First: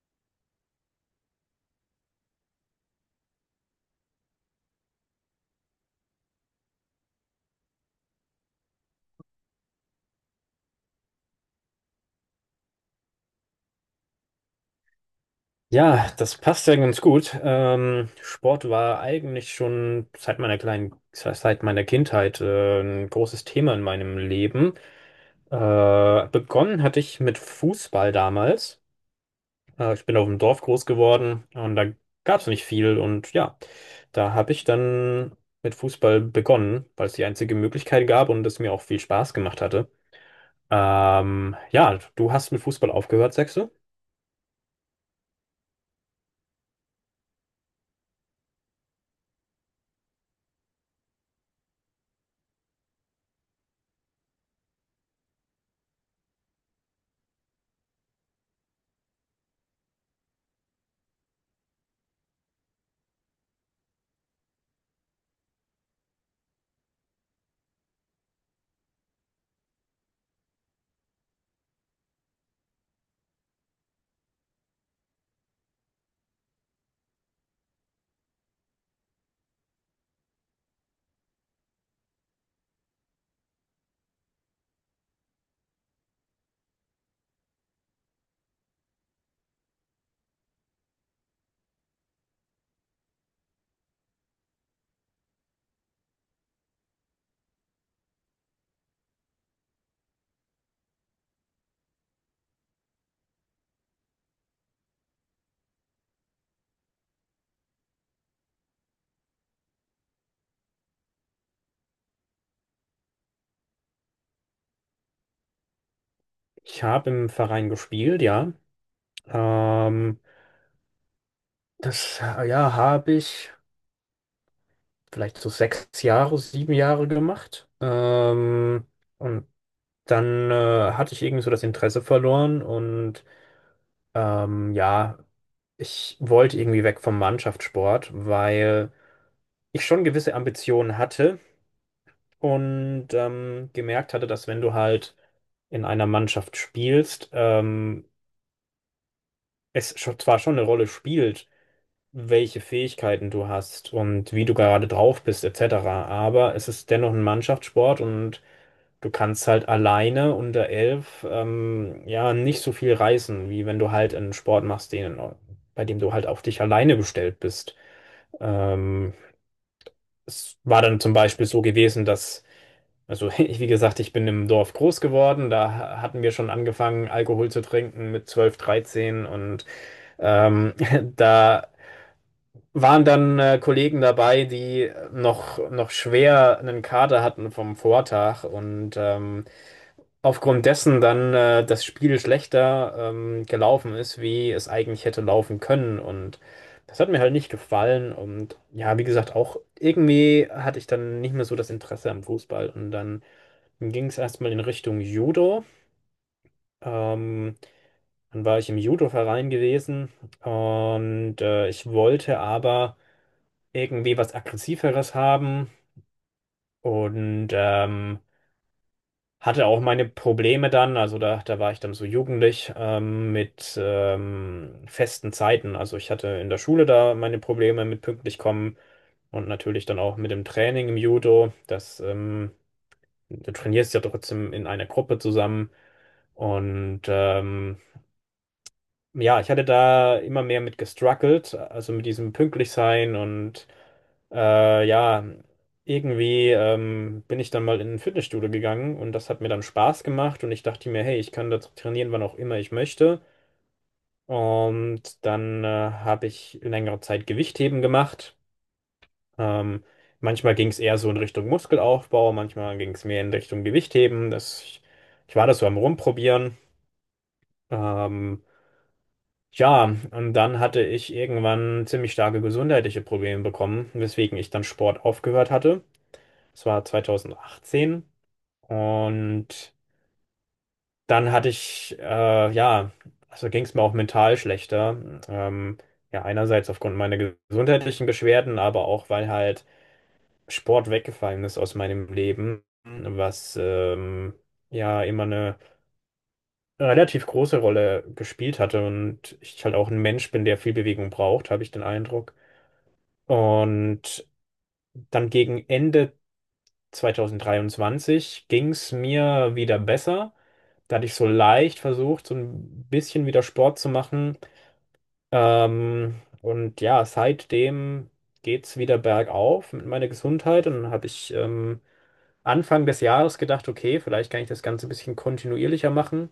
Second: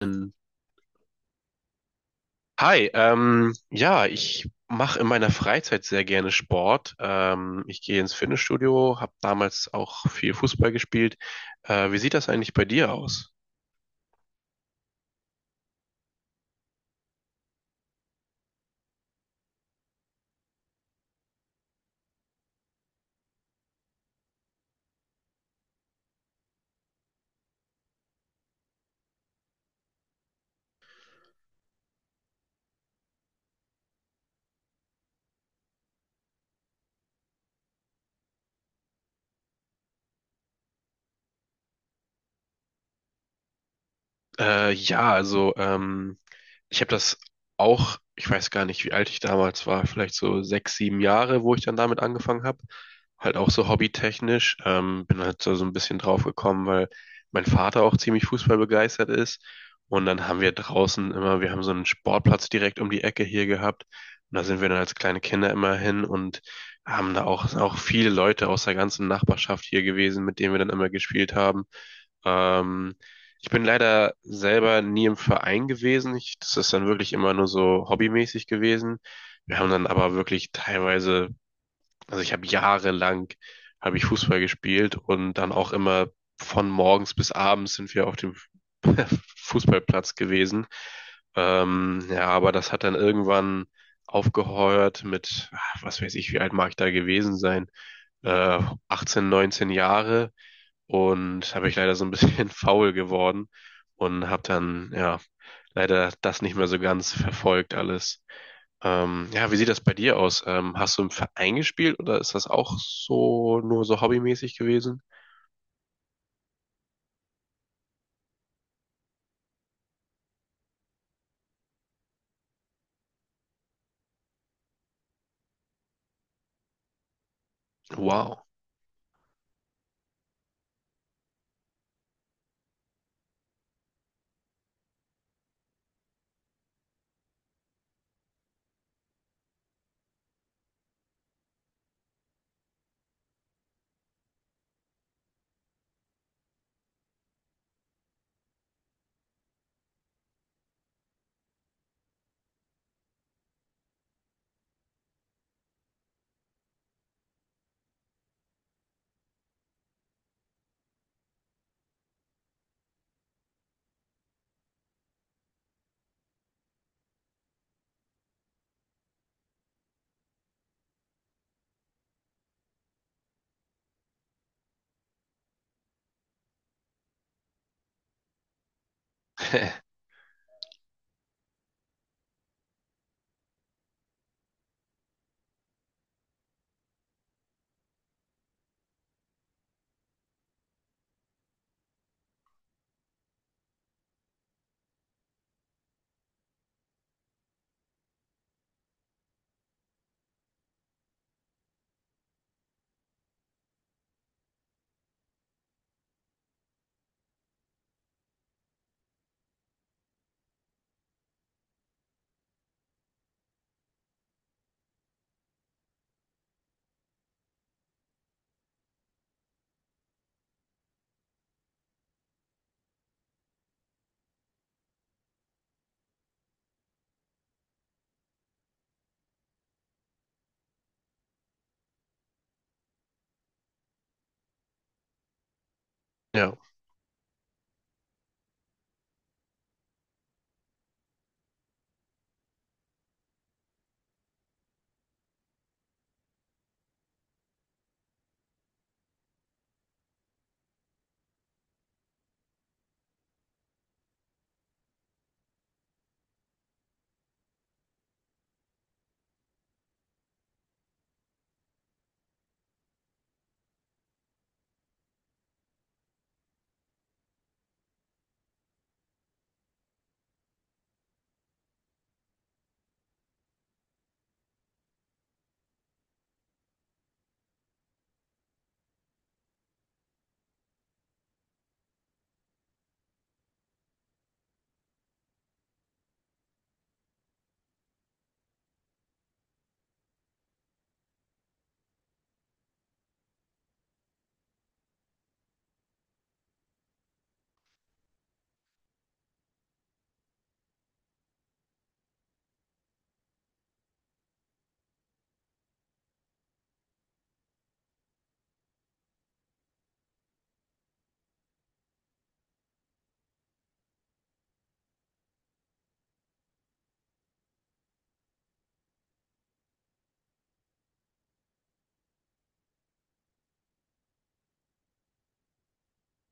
Ähm, Hi, ja, ich mache in meiner Freizeit sehr gerne Sport. Ich gehe ins Fitnessstudio, habe damals auch viel Fußball gespielt. Wie sieht das eigentlich bei dir aus? Ja, das passt ja ganz gut. Sport war eigentlich schon seit meiner Kindheit ein großes Thema in meinem Leben. Begonnen hatte ich mit Fußball damals. Ich bin auf dem Dorf groß geworden, und da gab es nicht viel. Und ja, da habe ich dann mit Fußball begonnen, weil es die einzige Möglichkeit gab und es mir auch viel Spaß gemacht hatte. Ja, du hast mit Fußball aufgehört, sagst du? Ja, also, ich habe das auch, ich weiß gar nicht, wie alt ich damals war, vielleicht so sechs, sieben Jahre, wo ich dann damit angefangen habe. Halt auch so hobbytechnisch. Bin halt so ein bisschen drauf gekommen, weil mein Vater auch ziemlich fußballbegeistert ist. Und dann haben wir draußen immer, wir haben so einen Sportplatz direkt um die Ecke hier gehabt. Und da sind wir dann als kleine Kinder immer hin und haben da auch viele Leute aus der ganzen Nachbarschaft hier gewesen, mit denen wir dann immer gespielt haben. Ähm, Ich bin leider selber nie im Verein gewesen. Ich, das ist dann wirklich immer nur so hobbymäßig gewesen. Wir haben dann aber wirklich teilweise, also ich habe jahrelang habe ich Fußball gespielt und dann auch immer von morgens bis abends sind wir auf dem Fußballplatz gewesen. Ja, aber das hat dann irgendwann aufgehört mit, ah, was weiß ich, wie alt mag ich da gewesen sein? Äh, 18, 19 Jahre und habe ich leider so ein bisschen faul geworden und habe dann ja leider das nicht mehr so ganz verfolgt alles. Ja, wie sieht das bei dir aus? Hast du im Verein gespielt oder ist das auch so nur so hobbymäßig gewesen? Ich habe im Verein gespielt, ja. Ähm, Das, ja, habe ich vielleicht so 6 Jahre, 7 Jahre gemacht. Wow. Und dann hatte ich irgendwie so das Interesse verloren und ja, ich wollte irgendwie weg vom Mannschaftssport, weil ich schon gewisse Ambitionen hatte und gemerkt hatte, dass, wenn du halt in einer Mannschaft spielst, es zwar schon eine Rolle spielt, welche Fähigkeiten du hast und wie du gerade drauf bist, etc. Aber es ist dennoch ein Mannschaftssport, und du kannst halt alleine unter 11 ja nicht so viel reißen, wie wenn du halt einen Sport machst, bei dem du halt auf dich alleine gestellt bist. Ähm, Es war dann zum Beispiel so gewesen, also ich, wie gesagt, ich bin im Dorf groß geworden, da hatten wir schon angefangen, Alkohol zu trinken mit 12, 13, und ähm, da waren dann Kollegen dabei, die noch schwer einen Kater hatten vom Vortag und aufgrund dessen dann das Spiel schlechter gelaufen ist, wie es eigentlich hätte laufen können. Und das hat mir halt nicht gefallen. Und ja, wie gesagt, auch irgendwie hatte ich dann nicht mehr so das Interesse am Fußball. Und dann ging es erstmal in Richtung Judo. Ähm, Dann war ich im Judo-Verein gewesen, und ich wollte aber irgendwie was Aggressiveres haben, und hatte auch meine Probleme dann, also da war ich dann so jugendlich mit festen Zeiten. Also ich hatte in der Schule da meine Probleme mit pünktlich kommen und natürlich dann auch mit dem Training im Judo. Du trainierst ja trotzdem in einer Gruppe zusammen, Ja. und ja, ich hatte da immer mehr mit gestruggelt, also mit diesem pünktlich sein und ja, irgendwie bin ich dann mal in ein Fitnessstudio gegangen, und das hat mir dann Spaß gemacht, und ich dachte mir, hey, ich kann da trainieren, wann auch immer ich möchte. Und dann habe ich längere Zeit Gewichtheben gemacht. Ähm, Manchmal ging es eher so in Richtung Muskelaufbau, manchmal ging es mehr in Richtung Gewichtheben. Ich war das so am Rumprobieren. Ähm, Tja, und dann hatte ich irgendwann ziemlich starke gesundheitliche Probleme bekommen, weswegen ich dann Sport aufgehört hatte. Das war 2018. Und dann hatte ich, ja, also ging es mir auch mental schlechter. Ja, einerseits aufgrund meiner gesundheitlichen Beschwerden, aber auch, weil halt Sport weggefallen ist aus meinem Leben, was ja immer eine relativ große Rolle gespielt hatte. Und ich halt auch ein Mensch bin, der viel Bewegung braucht, habe ich den Eindruck. Und dann gegen Ende 2023 ging es mir wieder besser. Da hatte ich so leicht versucht, so ein bisschen wieder Sport zu machen. Und ja, seitdem geht es wieder bergauf mit meiner Gesundheit. Und dann habe ich Anfang des Jahres gedacht, okay, vielleicht kann ich das Ganze ein bisschen kontinuierlicher machen.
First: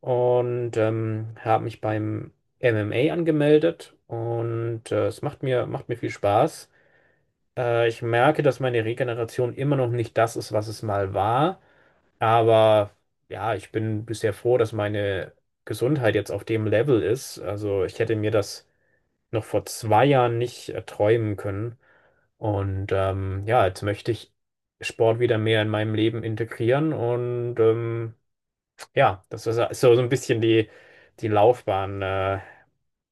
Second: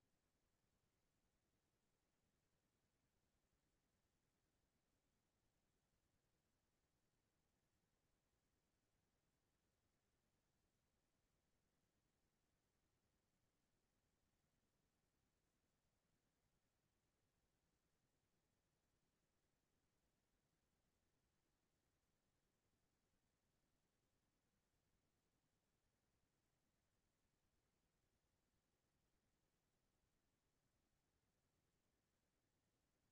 Und habe mich beim MMA angemeldet. Und es macht mir, viel Spaß. Ich merke, dass meine Regeneration immer noch nicht das ist, was es mal war. Aber ja, ich bin bisher froh, dass meine Gesundheit jetzt auf dem Level ist. Also ich hätte mir das noch vor 2 Jahren nicht erträumen können. Und ja, jetzt möchte ich Sport wieder mehr in meinem Leben integrieren. Und ja, das ist so ein bisschen die Laufbahn,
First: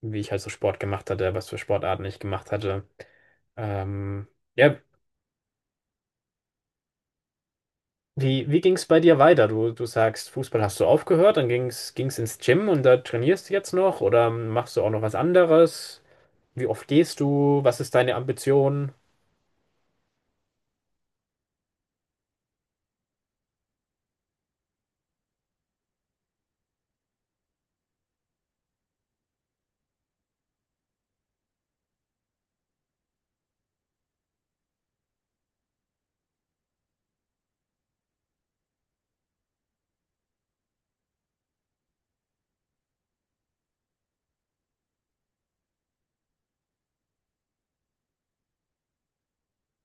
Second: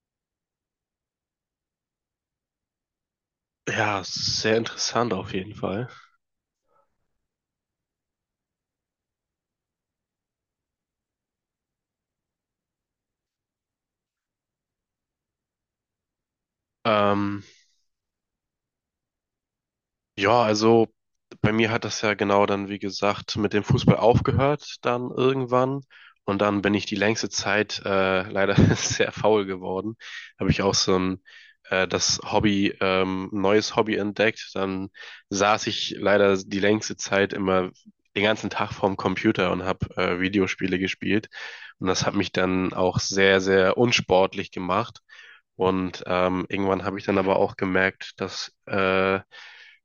wie ich halt so Sport gemacht hatte, was für Sportarten ich gemacht hatte. Ja, Ähm, sehr ja, interessant auf jeden Fall. wie ging es bei dir weiter? Du sagst, Fußball hast du aufgehört, dann ging's ins Gym, und da trainierst du jetzt noch oder machst du auch noch was anderes? Wie oft gehst Ähm, du? Was ist deine Ambition? Ja, also bei mir hat das ja genau dann, wie gesagt, mit dem Fußball aufgehört, dann irgendwann. Und dann bin ich die längste Zeit leider sehr faul geworden. Habe ich auch so ein das Hobby, neues Hobby entdeckt. Dann saß ich leider die längste Zeit immer den ganzen Tag vorm Computer und habe Videospiele gespielt. Und das hat mich dann auch sehr, sehr unsportlich gemacht. Und irgendwann habe ich dann aber auch gemerkt, dass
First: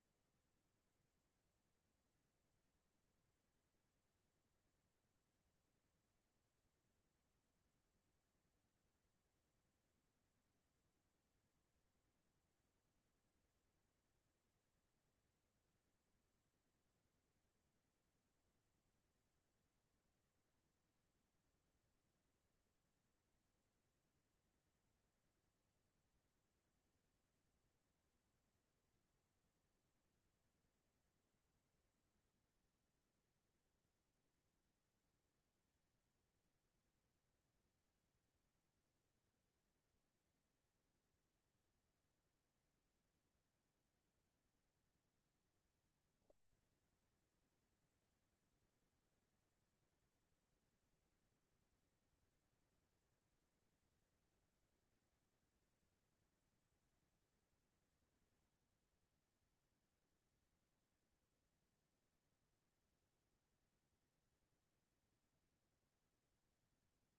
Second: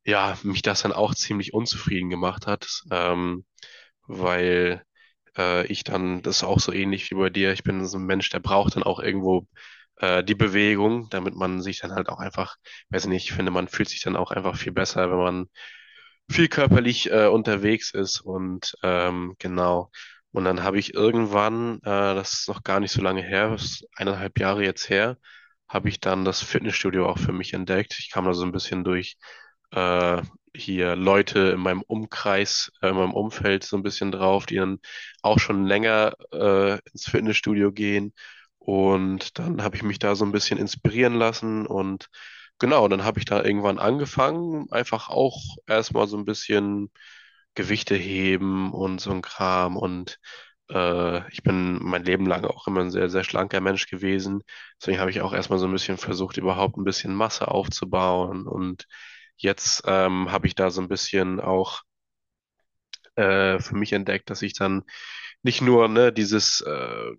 ja, mich das dann auch ziemlich unzufrieden gemacht hat, weil ich dann, das ist auch so ähnlich wie bei dir, ich bin so ein Mensch, der braucht dann auch irgendwo die Bewegung, damit man sich dann halt auch einfach, weiß nicht, ich finde, man fühlt sich dann auch einfach viel besser, wenn man viel körperlich unterwegs ist und genau. Und dann habe ich irgendwann, das ist noch gar nicht so lange her, das ist eineinhalb Jahre jetzt her, habe ich dann das Fitnessstudio auch für mich entdeckt. Ich kam da so ein bisschen durch äh, hier Leute in meinem Umkreis, in meinem Umfeld so ein bisschen drauf, die dann auch schon länger ins Fitnessstudio gehen. Und dann habe ich mich da so ein bisschen inspirieren lassen und genau, und dann habe ich da irgendwann angefangen, einfach auch erstmal so ein bisschen Gewichte heben und so ein Kram. Und ich bin mein Leben lang auch immer ein sehr, sehr schlanker Mensch gewesen. Deswegen habe ich auch erstmal so ein bisschen versucht, überhaupt ein bisschen Masse aufzubauen. Und jetzt habe ich da so ein bisschen auch für mich entdeckt, dass ich dann nicht nur, ne, dieses,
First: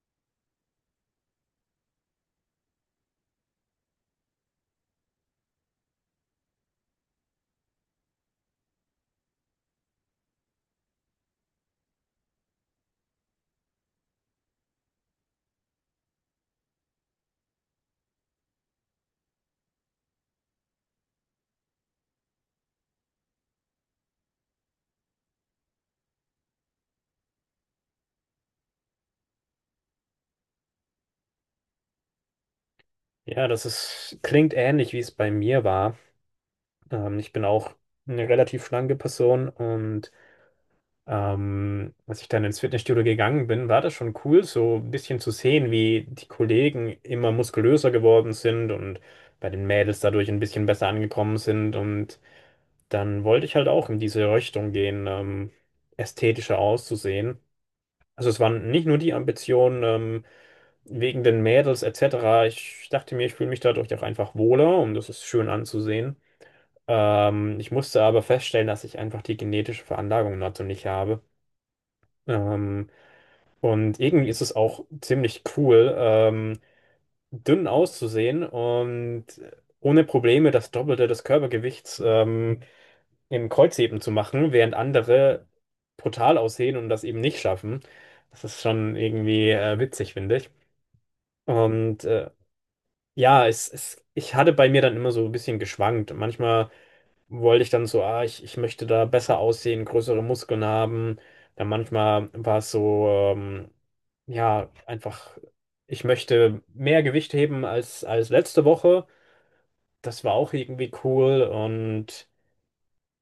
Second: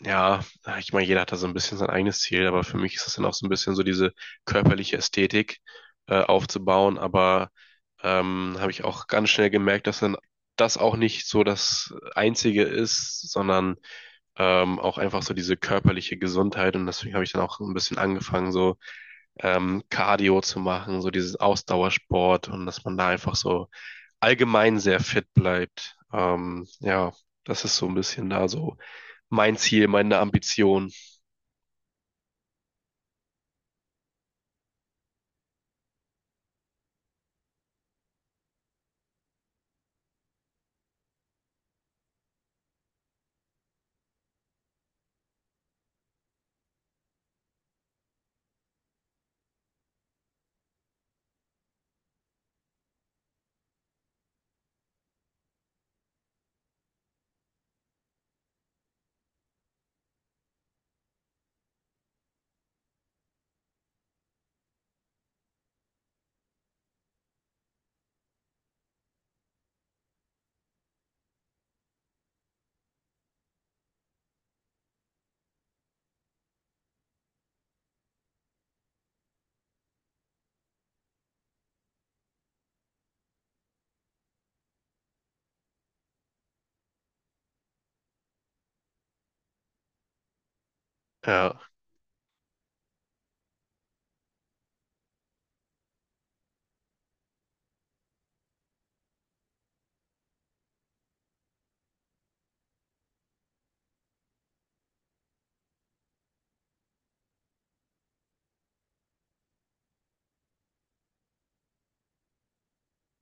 ja, ich meine, jeder hat da so ein bisschen sein eigenes Ziel, aber für mich ist das dann auch so ein bisschen so diese körperliche Ästhetik aufzubauen, aber habe ich auch ganz schnell gemerkt, dass dann das auch nicht so das Einzige ist, sondern auch einfach so diese körperliche Gesundheit und deswegen habe ich dann auch ein bisschen angefangen, so Cardio zu machen, so dieses Ausdauersport und dass man da einfach so allgemein sehr fit bleibt. Ja, das ist so ein bisschen da so mein Ziel, meine Ambition. Ja, klingt ähnlich, wie es bei mir war. Ich bin auch eine relativ schlanke Person, und als ich dann ins Fitnessstudio gegangen bin, war das schon cool, so ein bisschen zu sehen, wie die Kollegen immer muskulöser geworden sind und bei den Mädels dadurch ein bisschen besser angekommen sind, und dann wollte ich halt auch in diese Richtung gehen, ästhetischer auszusehen. Also es waren nicht nur die Ambitionen wegen den Mädels, etc. Ich dachte mir, ich fühle mich dadurch auch einfach wohler, und das ist schön anzusehen. Ich musste aber feststellen, dass ich einfach die genetische Veranlagung dazu nicht habe. Ähm, und irgendwie ist es auch ziemlich cool, dünn auszusehen und ohne Probleme das Doppelte des Körpergewichts im Kreuzheben zu machen, während andere brutal aussehen und das eben nicht schaffen. Das ist schon irgendwie witzig, finde ich. Ja, Und ja, ich hatte bei mir dann immer so ein bisschen geschwankt. Manchmal wollte ich dann so, ah, ich möchte da besser aussehen, größere Muskeln haben. Dann manchmal war es so, ja, einfach, ich möchte mehr Gewicht heben als letzte Woche. Das war auch irgendwie cool. Und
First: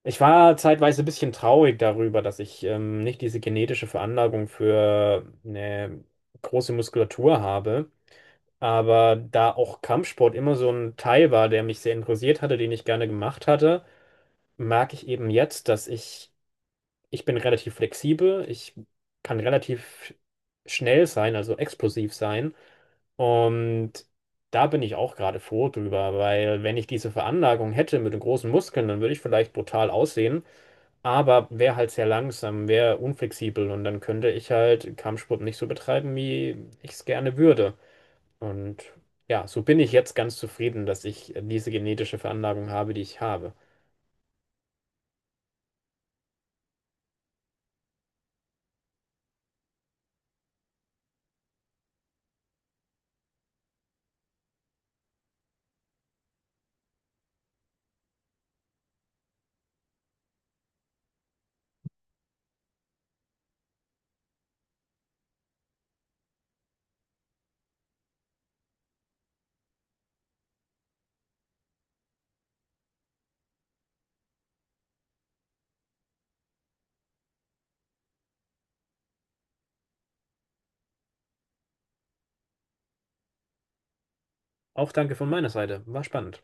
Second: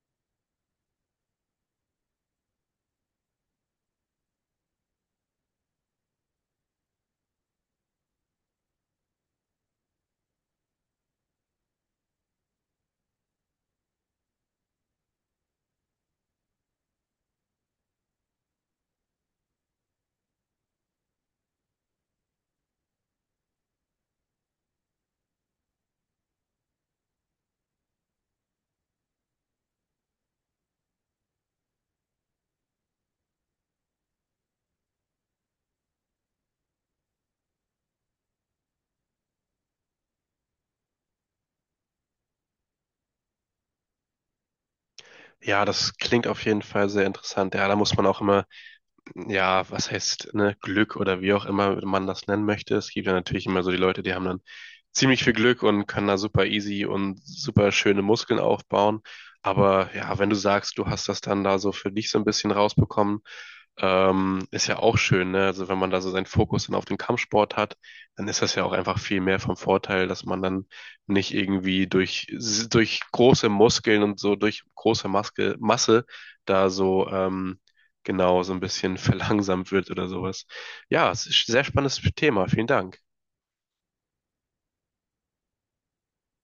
ich war zeitweise ein bisschen traurig darüber, dass ich nicht diese genetische Veranlagung für eine große Muskulatur habe. Aber da auch Kampfsport immer so ein Teil war, der mich sehr interessiert hatte, den ich gerne gemacht hatte, merke ich eben jetzt, dass ich bin relativ flexibel, ich kann relativ schnell sein, also explosiv sein. Und da bin ich auch gerade froh drüber, weil, wenn ich diese Veranlagung hätte mit den großen Muskeln, dann würde ich vielleicht brutal aussehen, aber wäre halt sehr langsam, wäre unflexibel, und dann könnte ich halt Kampfsport nicht so betreiben, wie ich es gerne würde. Und ja, so bin ich jetzt ganz zufrieden, dass ich diese genetische Veranlagung habe, die ich habe. ja, das klingt auf jeden Fall sehr interessant. Ja, da muss man auch immer ja, was heißt, ne, Glück oder wie auch immer man das nennen möchte. Es gibt ja natürlich immer so die Leute, die haben dann ziemlich viel Glück und können da super easy und super schöne Muskeln aufbauen. Aber ja, wenn du sagst, du hast das dann da so für dich so ein bisschen rausbekommen, ist ja auch schön, ne? Also wenn man da so seinen Fokus dann auf den Kampfsport hat, dann ist das ja auch einfach viel mehr vom Vorteil, dass man dann nicht irgendwie durch große Muskeln und so durch Masse da so genau so ein bisschen verlangsamt wird oder sowas. Ja, es ist ein sehr spannendes Thema. Vielen Dank. Auch danke von meiner Seite, war spannend.